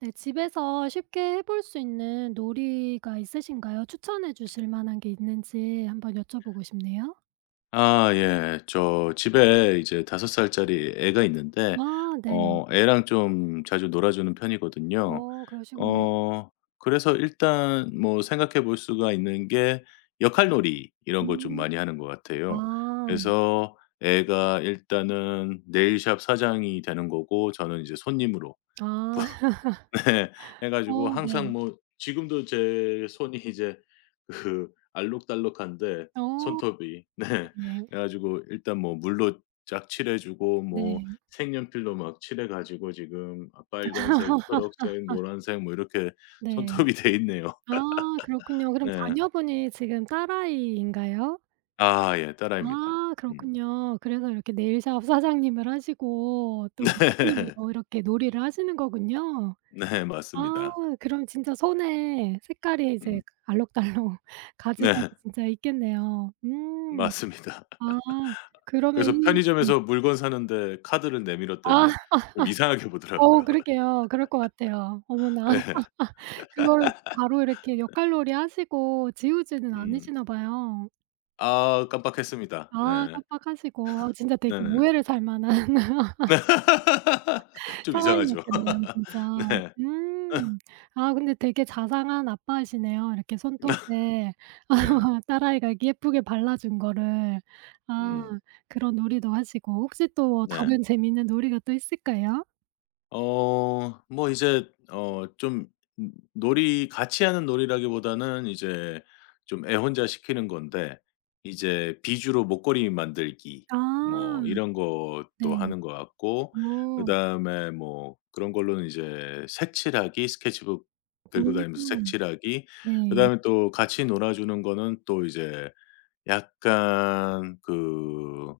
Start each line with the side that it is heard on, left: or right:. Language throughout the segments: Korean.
right: 네. 집에서 쉽게 해볼 수 있는 놀이가 있으신가요? 추천해 주실 만한 게 있는지 한번 여쭤보고 싶네요.
left: 아 예. 저 집에 이제 다섯 살짜리 애가 있는데
right: 아 네.
left: 애랑 좀 자주 놀아 주는 편이거든요.
right: 그러시군요.
left: 어 그래서 일단 뭐 생각해 볼 수가 있는 게 역할놀이 이런 거 좀
right: 음.
left: 많이 하는 것 같아요.
right: 아.
left: 그래서 애가 일단은 네일샵 사장이 되는 거고 저는 이제 손님으로.
right: 아.
left: 네. 해 가지고
right: 어 네.
left: 항상 뭐 지금도 제 손이 이제 그 알록달록한데
right: 어
left: 손톱이. 네.
right: 네.
left: 그래 가지고 일단 뭐 물로 쫙 칠해 주고 뭐
right: 네.
left: 색연필로 막 칠해 가지고 지금 아 빨간색, 초록색, 노란색 뭐 이렇게
right: 네.
left: 손톱이 돼 있네요.
right: 아 그렇군요. 그럼
left: 네.
right: 자녀분이 지금 딸아이인가요?
left: 아 예. 딸아입니다.
right: 아
left: 음.
right: 그렇군요. 그래서 이렇게 네일샵 사장님을 하시고 또 손님으로 이렇게 놀이를 하시는 거군요.
left: 네. 네.
right: 아
left: 맞습니다.
right: 그럼 진짜 손에 색깔이 이제
left: 음.
right: 알록달록
left: 네.
right: 가지가지 진짜 있겠네요. 음.
left: 맞습니다.
right: 아 그러면
left: 그래서
right: 이
left: 편의점에서 물건 사는데 카드를
right: 아
left: 내밀었더니 좀 이상하게 보더라고요.
right: 그러게요. 그럴 것 같아요. 어머나.
left: 예.
right: 그거를 바로 이렇게 역할놀이 하시고 지우지는
left: 음.
right: 않으시나 봐요.
left: 아 깜빡했습니다.
right: 아
left: 네.
right: 깜빡하시고. 아 진짜 되게
left: 네네.
right: 모해를 살 만한.
left: 좀 이상하죠.
right: 상황이었겠네요 진짜.
left: 네.
right: 음. 아 근데 되게 자상한 아빠시네요. 이렇게 손톱에
left: 네.
right: 딸아이가 이렇게 예쁘게 발라준 거를 아
left: 음.
right: 그런 놀이도 하시고 혹시 또 뭐
left: 네.
right: 다른 재미있는 놀이가 또 있을까요?
left: 좀 놀이 같이 하는 놀이라기보다는 이제 좀 애혼자 시키는 건데 이제 비주로 목걸이 만들기
right: 아
left: 뭐 이런 것도
right: 네.
left: 하는 것 같고.
right: 어.
left: 그다음에 뭐 그런 걸로는 이제 색칠하기 스케치북 들고 다니면서
right: 음.
left: 색칠하기.
right: 네.
left: 그다음에 또 같이 놀아 주는 거는 또 이제 약간 그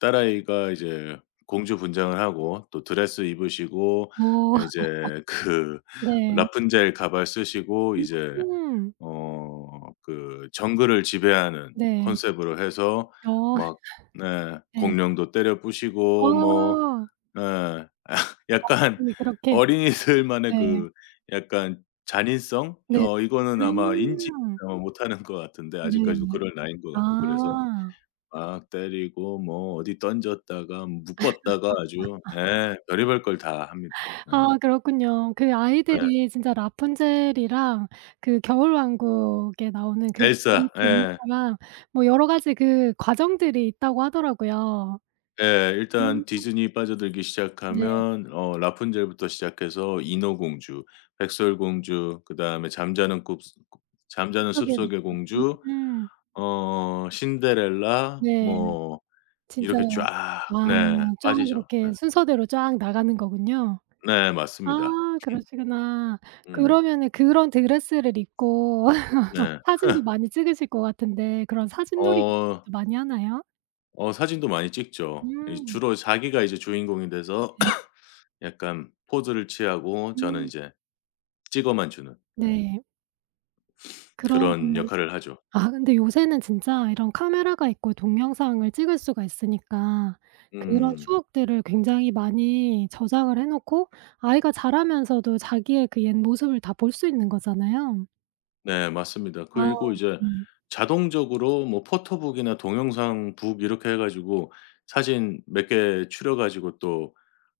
left: 딸아이가 이제 공주 분장을 하고 또 드레스 입으시고
right: 어
left: 이제 그
right: 네.
left: 라푼젤 가발 쓰시고 이제
right: 음.
left: 어 그 정글을 지배하는
right: 네.
left: 컨셉으로 해서
right: 어
left: 막 네
right: 네.
left: 공룡도 때려 부시고 뭐
right: 어.
left: 예 약간
right: 선생님이 그렇게
left: 어린이들만의
right: 네.
left: 그 약간 잔인성?
right: 네.
left: 이거는 아마 인지
right: 음.
left: 못하는 것 같은데
right: 네.
left: 아직까지도 그럴 나이인 것 같고. 그래서
right: 아.
left: 막 때리고 뭐 어디 던졌다가 묶었다가 아주 예 별의별 걸 다 합니다. 네.
right: 아 그렇군요. 그
left: 네.
right: 아이들이 진짜 라푼젤이랑 그 겨울왕국에 나오는 그 그리스
left: 엘사. 예.
right: 인사랑 뭐 여러 가지 그 과정들이 있다고 하더라고요.
left: 예. 일단
right: 음.
left: 디즈니 빠져들기
right: 네.
left: 시작하면 라푼젤부터 시작해서 인어공주, 백설공주, 그다음에 잠자는
right: 숲속의
left: 숲속의 공주,
right: 미녀. 음.
left: 신데렐라
right: 네.
left: 뭐
right: 진짜
left: 이렇게 쫙
right: 아
left: 네
right: 쫙
left: 빠지죠. 네.
right: 이렇게 순서대로 쫙 나가는 거군요.
left: 네 맞습니다.
right: 아 그러시구나.
left: 음.
right: 그러면은 그런 드레스를 입고
left: 네.
right: 사진도 많이 찍으실 것 같은데 그런 사진놀이 같은
left: 어
right: 것도 많이 하나요?
left: 사진도 많이 찍죠. 이
right: 음.
left: 주로 자기가 이제 주인공이 돼서
right: 네.
left: 약간 포즈를 취하고 저는
right: 음.
left: 이제 찍어만 주는 네
right: 네. 그런
left: 그런
right: 거
left: 역할을 하죠.
right: 아 근데 요새는 진짜 이런 카메라가 있고 동영상을 찍을 수가 있으니까 그런
left: 음.
right: 추억들을 굉장히 많이 저장을 해 놓고 아이가 자라면서도 자기의 그 옛 모습을 다 볼 수 있는 거잖아요.
left: 네 맞습니다.
right: 아
left: 그리고 이제
right: 네.
left: 자동적으로 뭐 포토북이나 동영상북 이렇게 해 가지고 사진 몇 개 추려 가지고 또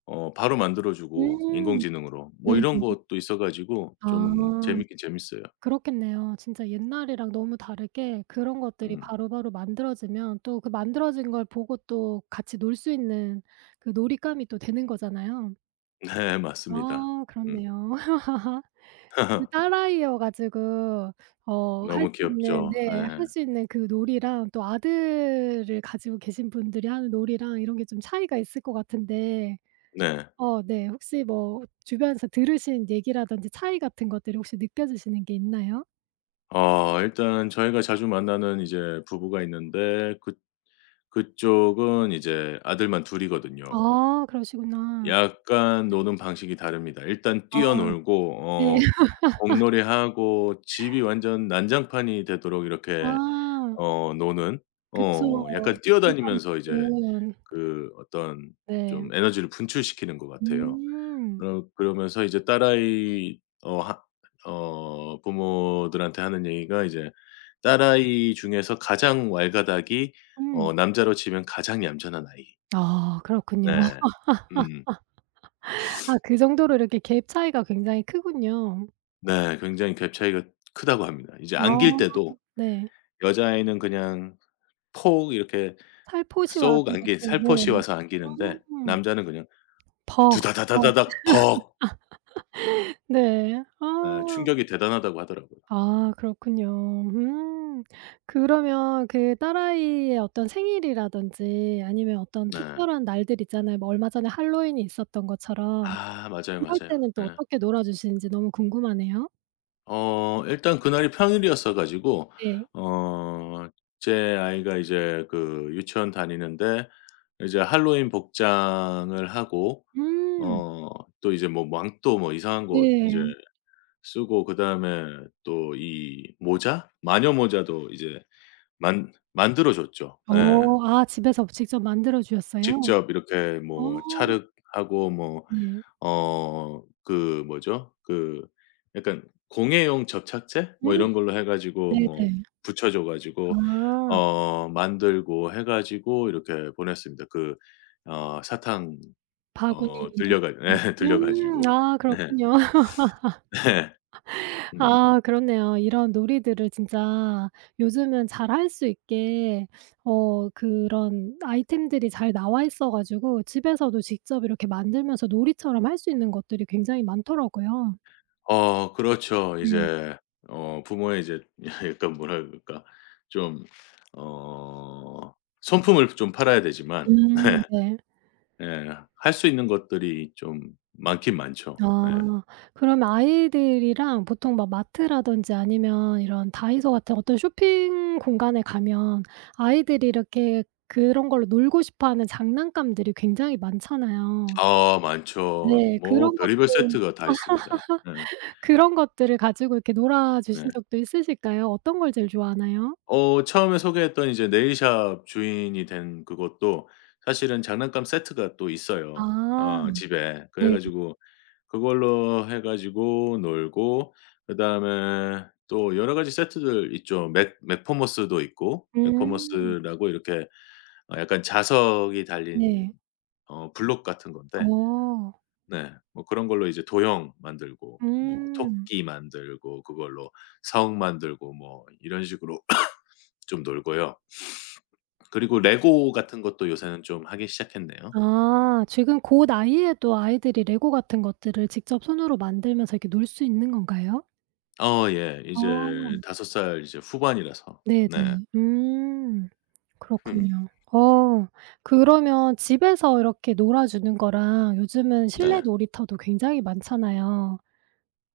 left: 바로 만들어 주고
right: 음.
left: 인공지능으로 뭐
right: 네.
left: 이런 것도 있어 가지고 좀
right: 아
left: 재밌긴 재밌어요.
right: 그렇겠네요. 진짜 옛날이랑 너무 다르게 그런 것들이
left: 음.
right: 바로바로 만들어지면 또 그 만들어진 걸 보고 또 같이 놀 수 있는 그 놀잇감이 또 되는 거잖아요.
left: 네 맞습니다.
right: 아
left: 음.
right: 그렇네요. 그 딸아이여 가지고
left: 너무 귀엽죠.
right: 할
left: 네.
right: 수 있는 그 놀이랑 또 아들을 가지고 계신 분들이 하는 놀이랑 이런 게 좀 차이가 있을 것 같은데
left: 네.
right: 네 혹시 뭐 주변에서 들으신 얘기라든지 차이 같은 것들이 혹시 느껴지시는 게 있나요?
left: 일단 저희가 자주 만나는 이제 부부가 있는데 그 그쪽은 이제 아들만 둘 이거든요.
right: 아 그러시구나.
left: 약간 노는 방식이 다릅니다. 일단
right: 아
left: 뛰어 놀고
right: 네.
left: 공놀이하고 집이 완전 난장판이 되도록 이렇게
right: 아
left: 어 노는
right: 그쵸.
left: 어 약간
right: 이게 남자인
left: 뛰어다니면서 이제
right: 둘은
left: 그 어떤
right: 네.
left: 좀 에너지를 분출시키는 것 같아요.
right: 음.
left: 그러면서 이제 딸아이 어 하 어 부모들한테 하는 얘기가 이제 딸아이 중에서 가장 왈가닥이
right: 음.
left: 남자로 치면 가장 얌전한 아이.
right: 아 그렇군요.
left: 네. 음.
right: 아 그 정도로 이렇게 갭 차이가 굉장히 크군요.
left: 네. 굉장히 갭 차이가 크다고 합니다. 이제
right: 아.
left: 안길 때도
right: 네.
left: 여자아이는 그냥 폭 이렇게
right: 살포시 와서
left: 쏙 안기
right: 이렇게
left: 살포시
right: 네.
left: 와서 안기는데
right: 음.
left: 남자는 그냥
right: 벅. 벅.
left: 두다다다다닥 벅.
right: 네.
left: 예
right: 아.
left: 충격이 대단하다고 하더라고요.
right: 아 그렇군요. 음. 그러면 그 딸아이의 어떤 생일이라든지 아니면 어떤
left: 네.
right: 특별한 날들 있잖아요. 뭐 얼마 전에 할로윈이 있었던 것처럼
left: 아 맞아요,
right: 그럴
left: 맞아요.
right: 때는 또
left: 네
right: 어떻게 놀아 주시는지 너무 궁금하네요.
left: 일단 그날이 평일이었어 가지고
right: 네.
left: 어 제 아이가 이제 그 유치원 다니는데 이제 할로윈 복장을 하고
right: 음.
left: 어 또 이제 뭐 망토 뭐 이상한 거 이제
right: 네.
left: 쓰고 그다음에 또 이 모자? 마녀 모자도 이제 만 만들어 줬죠. 예.
right: 집에서 직접 만들어 주셨어요?
left: 직접 이렇게
right: 어.
left: 뭐 찰흙하고 뭐
right: 네.
left: 그 뭐죠? 그 약간 공예용 접착제 뭐
right: 음
left: 이런 걸로 해 가지고 뭐
right: 네네.
left: 붙여 줘 가지고
right: 아
left: 만들고 해 가지고 이렇게 보냈습니다. 그 어 사탕
right: 바구니 이렇게
left: 들려 가 예 들려 가지고.
right: 아
left: 네.
right: 그렇군요.
left: 네. 음.
right: 아 그렇네요. 이런 놀이들을 진짜 요즘은 잘 할 수 있게 그런 아이템들이 잘 나와 있어 가지고 집에서도 직접 이렇게 만들면서 놀이처럼 할 수 있는 것들이 굉장히 많더라고요.
left: 그렇죠.
right: 네.
left: 이제 부모의 이제 약간 뭐라 그럴까? 좀 어 손품을 좀 팔아야 되지만 네.
right: 네.
left: 예. 할 수 있는 것들이 좀 많긴 많죠. 예.
right: 아. 그러면 아이들이랑 보통 막 마트라든지 아니면 이런 다이소 같은 어떤 쇼핑 공간에 가면 아이들이 이렇게 그런 걸로 놀고 싶어 하는 장난감들이 굉장히 많잖아요.
left: 아 많죠.
right: 네.
left: 뭐 별의별 세트가 다 있습니다. 예.
right: 그런 것들을 가지고 이렇게 놀아
left: 네.
right: 주신 적도 있으실까요? 어떤 걸 제일 좋아하나요?
left: 처음에 소개했던 이제 네일샵 주인이 된 그것도 사실은 장난감 세트가 또 있어요,
right: 아
left: 집에. 그래
right: 네.
left: 가지고 그걸로 해 가지고 놀고 그다음에 또 여러 가지 세트들 있죠. 맥 맥퍼머스도 있고
right: 음.
left: 맥퍼머스라고 이렇게 약간 자석이 달린
right: 네.
left: 블록 같은 건데
right: 어.
left: 네. 뭐 그런 걸로 이제 도형 만들고 뭐
right: 음.
left: 토끼 만들고 그걸로 성 만들고 뭐 이런 식으로 좀 놀고요. 그리고 레고 같은 것도 요새는 좀 하기 시작했네요.
right: 아 지금 고 나이에도 아이들이 레고 같은 것들을 직접 손으로 만들면서 이렇게 놀 수 있는 건가요?
left: 어 예. 이제
right: 어.
left: 다섯 살 이제 후반이라서.
right: 네네.
left: 네.
right: 음
left: 음.
right: 그렇군요. 어 그러면 집에서 이렇게 놀아 주는 거랑 요즘은 실내
left: 네.
right: 놀이터도 굉장히 많잖아요.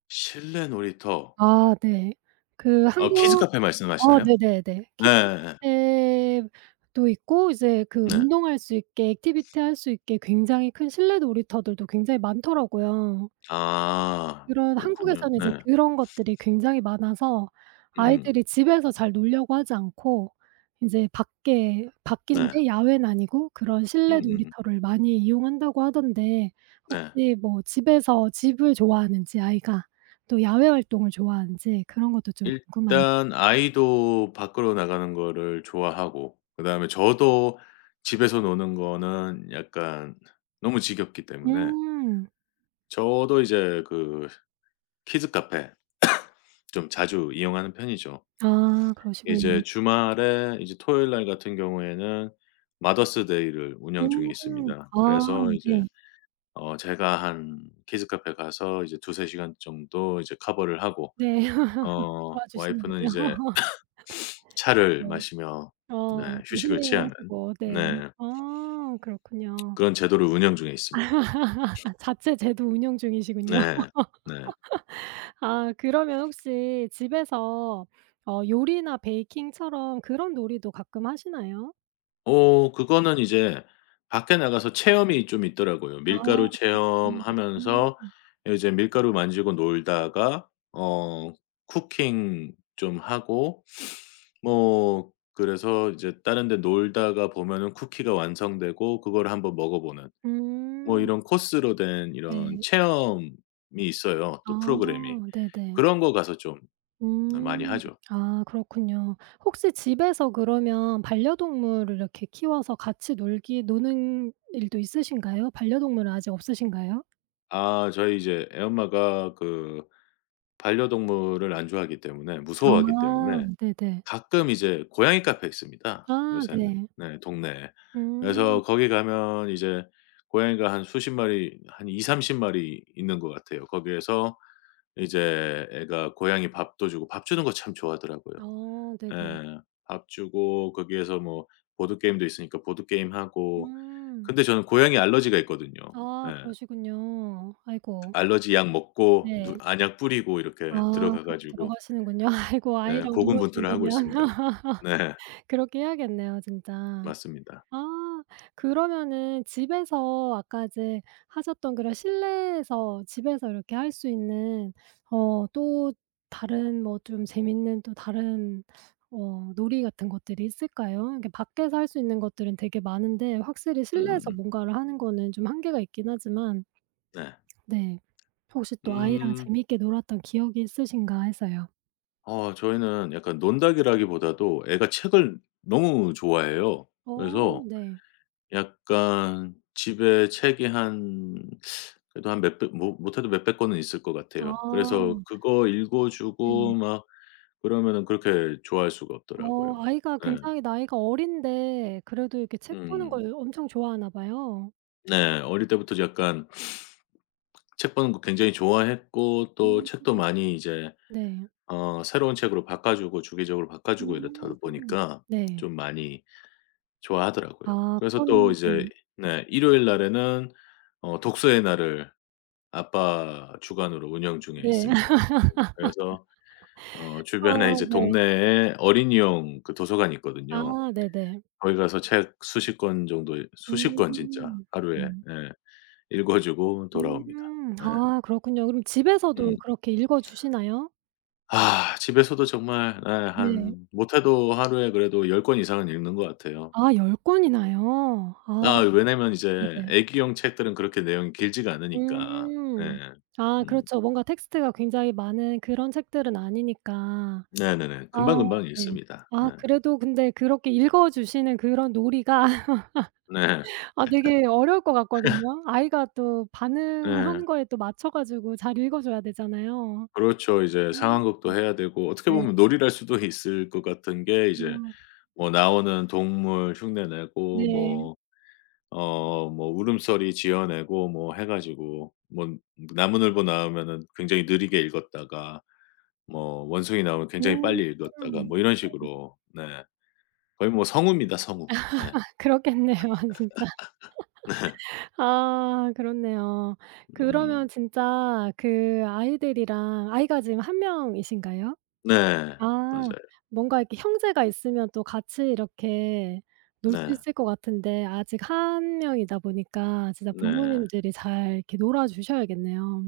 left: 실내 놀이터.
right: 아 네. 그
left: 키즈
right: 한국
left: 카페 말씀하시나요?
right: 네네네.
left: 네예예.
right: 키즈카페도 있고 이제 그
left: 네. 네.
right: 운동할 수 있게 액티비티 할 수 있게 굉장히 큰 실내 놀이터들도 굉장히 많더라고요.
left: 아
right: 그런
left: 그렇군요.
right: 한국에서는 이제
left: 네.
right: 그런 것들이 굉장히 많아서
left: 음.
right: 아이들이 집에서 잘 놀려고 하지 않고 인제 밖에
left: 네.
right: 밖인데 야외는 아니고 그런 실내
left: 음음음.
right: 놀이터를 많이 이용한다고 하던데
left: 네.
right: 혹시 뭐 집에서 집을 좋아하는지 아이가 또 야외 활동을 좋아하는지 그런 것도 좀 궁금한
left: 일단 아이도 밖으로 나가는 거를 좋아하고 그다음에 저도 집에서 노는 거는 약간 너무 지겹기 때문에
right: 음.
left: 저도 이제 그 키즈 카페 좀 자주 이용하는 편이죠.
right: 아
left: 이제
right: 그러시군요.
left: 주말에 이제 토요일 날 같은 경우에는 마더스 데이를 운영 중에
right: 음.
left: 있습니다.
right: 아
left: 그래서 이제
right: 네.
left: 제가 한 키즈 카페 가서 이제 두세 시간 정도 이제 커버를 하고
right: 네.
left: 와이프는
right: 도와주시는군요.
left: 이제 차를
right: 네.
left: 마시며 네
right: 좀
left: 휴식을
right: 힐링을
left: 취하는
right: 하시고 네.
left: 네
right: 아 그렇군요.
left: 그런 제도를 운영 중에 있습니다.
right: 자체 제도 운영 중이시군요.
left: 네. 네.
right: 아 그러면 혹시 집에서 요리나 베이킹처럼 그런 놀이도 가끔 하시나요?
left: 그거는 이제 밖에 나가서 체험이 좀 있더라고요.
right: 아
left: 밀가루
right: 음. 음.
left: 체험하면서 이제 밀가루 만지고 놀다가 어 쿠킹 좀 하고 뭐 그래서 이제 다른 데 놀다가 보면은 쿠키가 완성되고 그걸 한번 먹어보는 뭐
right: 음.
left: 이런 코스로 된 이런
right: 네.
left: 체험이 있어요,
right: 아
left: 또 프로그램이.
right: 네네.
left: 그런 거 가서 좀 많이
right: 음.
left: 하죠.
right: 아 그렇군요. 혹시 집에서 그러면 반려동물을 이렇게 키워서 같이 놀기 노는 일도 있으신가요? 반려동물은 아직 없으신가요?
left: 아 저희 이제 애엄마가 그 반려동물을 안 좋아하기 때문에 무서워하기
right: 아
left: 때문에
right: 네네.
left: 가끔 이제 고양이 카페 있습니다
right: 아
left: 요새는.
right: 네.
left: 네 동네에.
right: 음.
left: 그래서 거기 가면 이제 고양이가 한 수십 마리 한2삼3 0 마리 있는 것 같아요. 거기에서 이제 애가 고양이 밥도 주고 밥 주는 거 참 좋아하더라고요.
right: 아
left: 예.
right: 네네.
left: 밥 주고 거기에서 뭐 보드게임도 있으니까 보드게임 하고
right: 음.
left: 근데 저는 고양이 알러지가 있거든요. 예.
right: 아 그러시군요. 아이고.
left: 알러지 약 먹고
right: 네.
left: 누 안약 뿌리고 이렇게
right: 아
left: 들어가
right: 그렇게
left: 가지고
right: 들어가시는군요. 아이고
left: 네
right: 아이랑 놀아
left: 고군분투를 하고
right: 주려면
left: 있습니다. 네.
right: 그렇게 해야겠네요 진짜.
left: 맞습니다.
right: 아 그러면은 집에서 아까 이제 하셨던 그런 실내에서 집에서 이렇게 할 수 있는 또 다른 뭐 좀 재밌는 또 다른 놀이 같은 것들이 있을까요? 이렇게 밖에서 할 수 있는 것들은 되게 많은데 확실히 실내에서
left: 음음음.
right: 뭔가를 하는 거는 좀 한계가 있긴 하지만
left: 네.
right: 네. 혹시 또 아이랑
left: 음.
right: 재미있게 놀았던 기억이 있으신가 해서요.
left: 저희는 약간 논다이라기보다도 애가 책을 너무 좋아해요.
right: 어
left: 그래서
right: 네.
left: 약간 집에 책이 한 그래도 한 몇백 뭐 못해도 몇백 권은 있을 것 같아요.
right: 아
left: 그래서 그거 읽어 주고
right: 네.
left: 막 그러면은 그렇게 좋아할 수가 없더라고요.
right: 아이가
left: 네.
right: 굉장히 나이가 어린데 그래도 이렇게 책 보는
left: 음.
right: 걸 엄청 좋아하나 봐요.
left: 네. 어릴 때부터 약간 책 보는 거 굉장히 좋아했고 또
right: 음
left: 책도 많이 이제
right: 네.
left: 새로운 책으로 바꿔 주고 주기적으로 바꿔 주고 이렇다
right: 음
left: 보니까
right: 네.
left: 좀 많이 좋아하더라고요.
right: 아
left: 그래서 또
right: 그러면 네.
left: 이제 네 일요일 날에는 독서의 날을 아빠 주관으로 운영 중에
right: 네.
left: 있습니다. 그래서
right: 아
left: 주변에 이제
right: 네.
left: 동네에 어린이용 그 도서관이 있거든요.
right: 아 네네.
left: 거기 가서 책 수십권 정도 수십
right: 음.
left: 권 진짜 하루에
right: 음.
left: 예 읽어 주고
right: 음.
left: 돌아옵니다. 예.
right: 아 그렇군요. 그럼 집에서도
left: 음.
right: 그렇게 읽어 주시나요?
left: 아 집에서도 정말 예
right: 네.
left: 한 못해도 하루에 그래도 10권 이상은 읽는 것 같아요.
right: 아 열 권이나요? 아
left: 아 왜냐면 이제
right: 네네.
left: 애기용 책들은 그렇게 내용이 길지가 않으니까.
right: 음.
left: 예.
right: 아
left: 음.
right: 그렇죠. 뭔가 텍스트가 굉장히 많은 그런 책들은 아니니까.
left: 네네네.
right: 아
left: 금방금방
right: 네.
left: 읽습니다.
right: 아
left: 예.
right: 그래도 근데 그렇게 읽어 주시는 그런 놀이가
left: 네.
right: 아 되게 어려울 것 같거든요. 아이가 또
left: 네.
right: 반응하는 거에 또 맞춰 가지고 잘 읽어 줘야 되잖아요.
left: 그렇죠. 이제
right: 음.
left: 상황극도 해야 되고 어떻게
right: 네.
left: 보면 놀이랄 수도 있을 것 같은 게 이제
right: 어
left: 뭐 나오는 동물 흉내 내고
right: 네.
left: 뭐 뭐 울음소리 지어내고 뭐 해 가지고 뭐 나무늘보 나오면은 굉장히 느리게 읽었다가 뭐 원숭이 나오면 굉장히
right: 음.
left: 빨리 읽었다가 뭐 이런 식으로 네. 거의 뭐 성우입니다, 성우. 네.
right: 그렇겠네요 진짜.
left: 네.
right: 아 그렇네요. 그러면
left: 음.
right: 진짜 그 아이들이랑 아이가 지금 한 명이신가요?
left: 네.
right: 아.
left: 맞아요.
right: 뭔가 이렇게 형제가 있으면 또 같이 이렇게 놀 수
left: 네.
right: 있을 것 같은데 아직 한 명이다 보니까 진짜
left: 네.
right: 부모님들이 잘 이렇게 놀아 주셔야겠네요.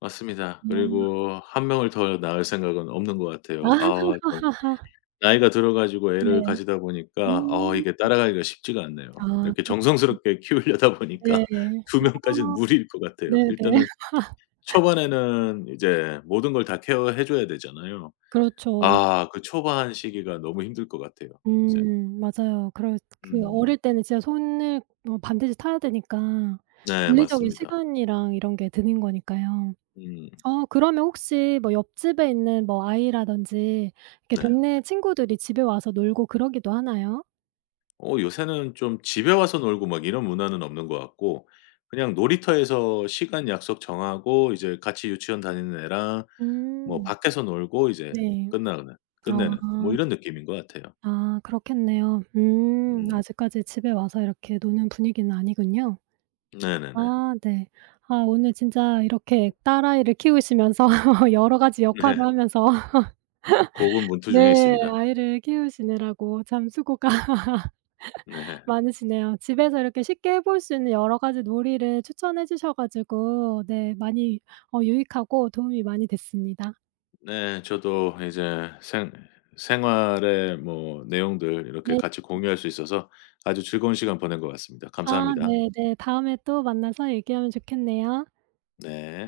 left: 맞습니다.
right: 음.
left: 그리고 한 명을 더 낳을 생각은 없는 것 같아요. 아 좀 나이가 들어 가지고 애를
right: 네.
left: 가지다 보니까 아
right: 음.
left: 이게 따라가기가 쉽지가
right: 아
left: 않네요. 이렇게
right: 그렇겠네요.
left: 정성스럽게 키우려다
right: 네.
left: 보니까 두 명까지는
right: 어
left: 무리일 것 같아요.
right: 네네.
left: 일단은 초반에는 이제 모든 걸 다 케어해 줘야 되잖아요.
right: 그렇죠.
left: 아 그 초반 시기가 너무 힘들 것 같아요 이제.
right: 맞아요. 그럴 그
left: 음
right: 어릴 때는 진짜 손을 뭐 반드시 타야 되니까
left: 네
right: 물리적인
left: 맞습니다.
right: 시간이랑 이런 게 드는 거니까요.
left: 음
right: 그러면 혹시 뭐 옆집에 있는 뭐 아이라든지 이렇게 네.
left: 네.
right: 동네 친구들이 집에 와서 놀고 그러기도 하나요?
left: 요새는 좀 집에 와서 놀고 막 이런 문화는 없는 것 같고 그냥 놀이터에서 시간 약속 정하고 이제 같이 유치원 다니는 애랑 뭐
right: 음.
left: 밖에서 놀고 이제
right: 네. 네.
left: 끝나는
right: 아.
left: 끝내는 뭐 이런 느낌인 것 같아요.
right: 아 그렇겠네요.
left: 음
right: 아직까지 집에 와서 이렇게 노는 분위기는 아니군요.
left: 네네네.
right: 아 네. 아 오늘 진짜 이렇게 딸아이를 키우시면서 여러 가지 역할을
left: 네.
right: 하면서
left: 고군분투 중에
right: 네
left: 있습니다.
right: 아이를 키우시느라고 참 수고가
left: 네.
right: 많으시네요. 집에서 이렇게 쉽게 해볼 수 있는 여러 가지 놀이를 추천해 주셔 가지고 네 많이 유익하고 도움이 많이 됐습니다.
left: 네. 저도 이제 생 생활의 뭐 내용들 이렇게
right: 네.
left: 같이 공유할 수 있어서 아주 즐거운 시간 보낸 것 같습니다.
right: 아
left: 감사합니다.
right: 네네. 다음에 또 만나서 얘기하면 좋겠네요.
left: 네.